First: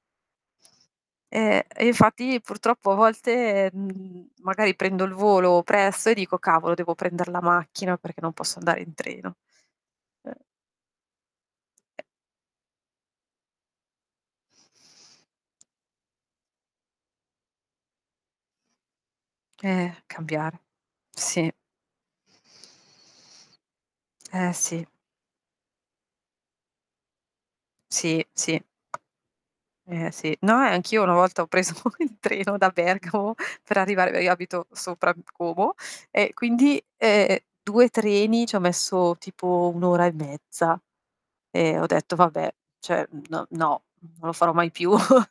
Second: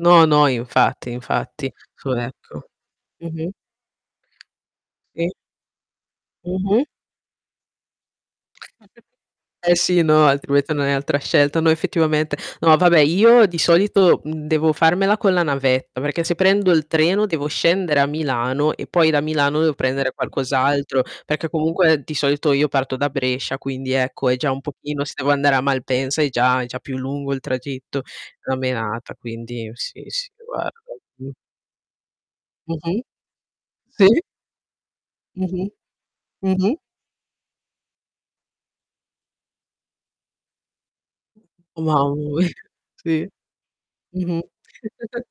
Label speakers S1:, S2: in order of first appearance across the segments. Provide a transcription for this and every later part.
S1: No, no, infatti,
S2: Eh,
S1: infatti.
S2: infatti
S1: [unintelligible]
S2: purtroppo a
S1: Mh-mh.
S2: volte, mhmm, magari prendo il
S1: Sì.
S2: volo presto e dico: "Cavolo,
S1: Mh-mh.
S2: devo prender la macchina perché non posso andare in treno".
S1: Eh sì, no
S2: Eh.
S1: altrimenti non hai altra scelta. No, effettivamente. No vabbè io di solito devo farmela con la navetta, perché se prendo il treno devo scendere a Milano e poi da Milano devo
S2: Eh,
S1: prendere
S2: cambiare.
S1: qualcos'altro, perché
S2: Sì.
S1: comunque di solito io parto da Brescia, quindi ecco è già
S2: Eh,
S1: un
S2: sì.
S1: pochino se devo andare a Malpensa è già è già più lungo il tragitto,
S2: Sì,
S1: una
S2: sì.
S1: menata, quindi sì,
S2: Eh,
S1: sì
S2: sì. No, eh,
S1: guarda,
S2: anch'io una
S1: mh.
S2: volta ho preso il treno da
S1: Mh mh.
S2: Bergamo per
S1: Sì.
S2: arrivare io abito sopra
S1: Mh-mh.
S2: Como e
S1: Mh-mh.
S2: quindi, ehm, 2 treni ci ho messo tipo 1 ora e mezza e ho detto: "Vabbè,
S1: [unintelligible]
S2: cioè n
S1: sì.
S2: no, non lo
S1: Mh-mh.
S2: farò mai più".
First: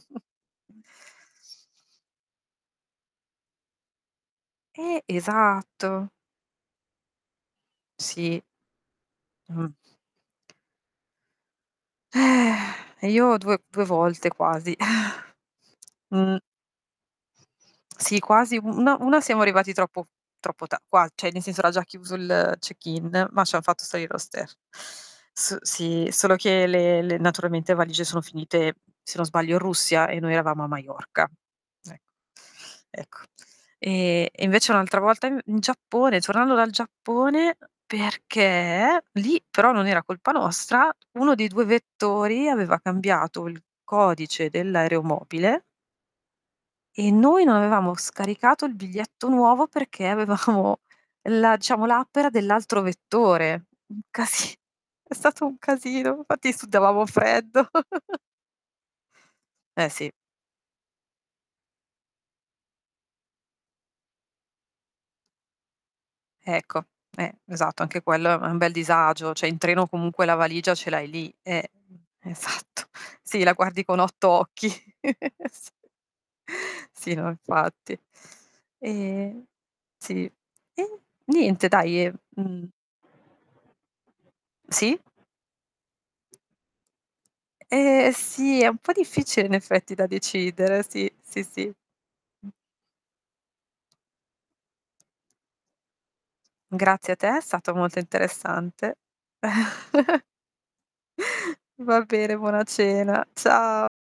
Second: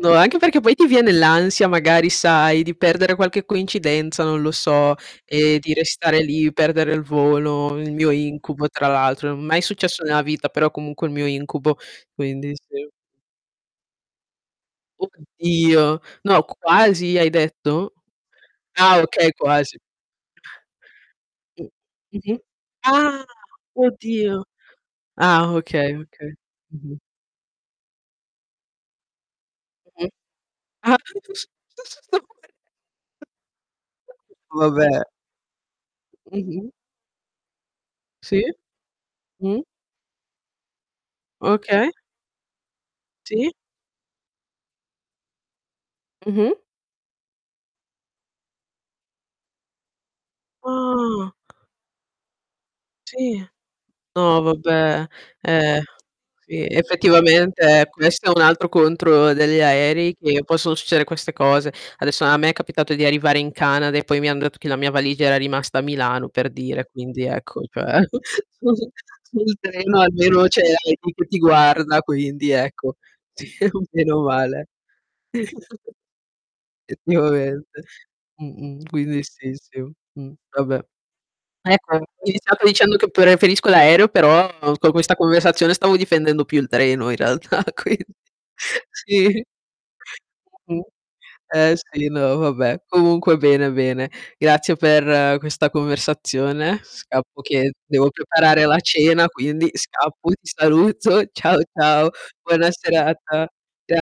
S1: No, anche perché poi ti viene l'ansia, magari, sai di perdere qualche coincidenza, non lo so,
S2: Eh,
S1: e di
S2: esatto.
S1: restare lì, perdere il volo, il mio
S2: Sì.
S1: incubo, tra l'altro. Mai
S2: Mh.
S1: successo nella vita, però comunque è il mio incubo, quindi sì.
S2: Io 2, 2 volte quasi.
S1: Oddio,
S2: Mh.
S1: no, quasi hai detto?
S2: Sì, quasi una
S1: Ah
S2: una
S1: okay,
S2: siamo arrivati
S1: quasi.
S2: troppo troppo ta qua cioè nel senso
S1: Mh,
S2: era già chiuso
S1: mh-mh.
S2: il
S1: Ah,
S2: check-in, ma ci han fatto salire lo
S1: oddio.
S2: stes
S1: Ah
S2: s
S1: okay,
S2: sì,
S1: okay.
S2: solo che
S1: Mh-mh.
S2: le le naturalmente valigie sono finite, se non sbaglio, in Russia
S1: Mh-mh.
S2: e noi eravamo a
S1: Ah,
S2: Maiorca. Ecco. Ecco. E e
S1: [unintelligible]
S2: invece
S1: Vabbè.
S2: un'altra volta in in Giappone, tornando
S1: Mh-mh.
S2: dal Giappone,
S1: Sì.
S2: perché lì
S1: Mh.
S2: però non era colpa nostra, 1 dei 2
S1: Okay.
S2: vettori aveva cambiato
S1: Sì.
S2: il codice dell'aeromobile
S1: Mh-mh.
S2: e noi non avevamo scaricato il biglietto nuovo perché avevamo
S1: Ah.
S2: la diciamo l'app era dell'altro
S1: Sì.
S2: vettore. Un
S1: No,
S2: casi
S1: vabbè,
S2: è stato un
S1: eh.
S2: casino, infatti
S1: Sì
S2: sudavamo freddo.
S1: effettivamente
S2: Eh s
S1: questo è un altro contro degli
S2: Eh, sì.
S1: aerei, che possono succedere queste cose. Adesso a me è capitato di arrivare in Canada e poi mi han detto che la mia valigia era rimasta a Milano per
S2: Ecco,
S1: dire, quindi
S2: eh,
S1: ecco,
S2: esatto, anche
S1: cioè
S2: quello è è un bel disagio. Cioè
S1: sul
S2: in treno
S1: treno
S2: comunque la
S1: almeno c'è
S2: valigia ce l'hai
S1: [unintelligible] che
S2: lì.
S1: ti
S2: Eh,
S1: guarda, quindi
S2: esatto.
S1: ecco.
S2: Sì,
S1: Sì,
S2: la guardi con
S1: meno
S2: 8
S1: male.
S2: occhi. Sì, no,
S1: Effettivamente.
S2: infatti.
S1: Mh-mh, quindi
S2: E
S1: sì, sì.
S2: sì.
S1: Mh, vabbè.
S2: E niente,
S1: Ecco,
S2: dai,
S1: ho
S2: e
S1: iniziato
S2: mhmm.
S1: dicendo che preferisco l'aereo, però con
S2: Sì?
S1: questa conversazione stavo difendendo più il treno in realtà, quindi
S2: Eh, sì, è un po'
S1: sì.
S2: difficile in effetti da decidere.
S1: Mh-mh.
S2: Sì, sì, sì.
S1: Eh sì, no, vabbè. Comunque bene, bene. Grazie per questa conversazione.
S2: Grazie a te, è
S1: Scappo che
S2: stato molto
S1: devo preparare la
S2: interessante.
S1: cena, quindi scappo. Ti saluto. Ciao,
S2: Va
S1: ciao.
S2: bene, buona
S1: Buona
S2: cena.
S1: serata.
S2: Ciao.
S1: Cia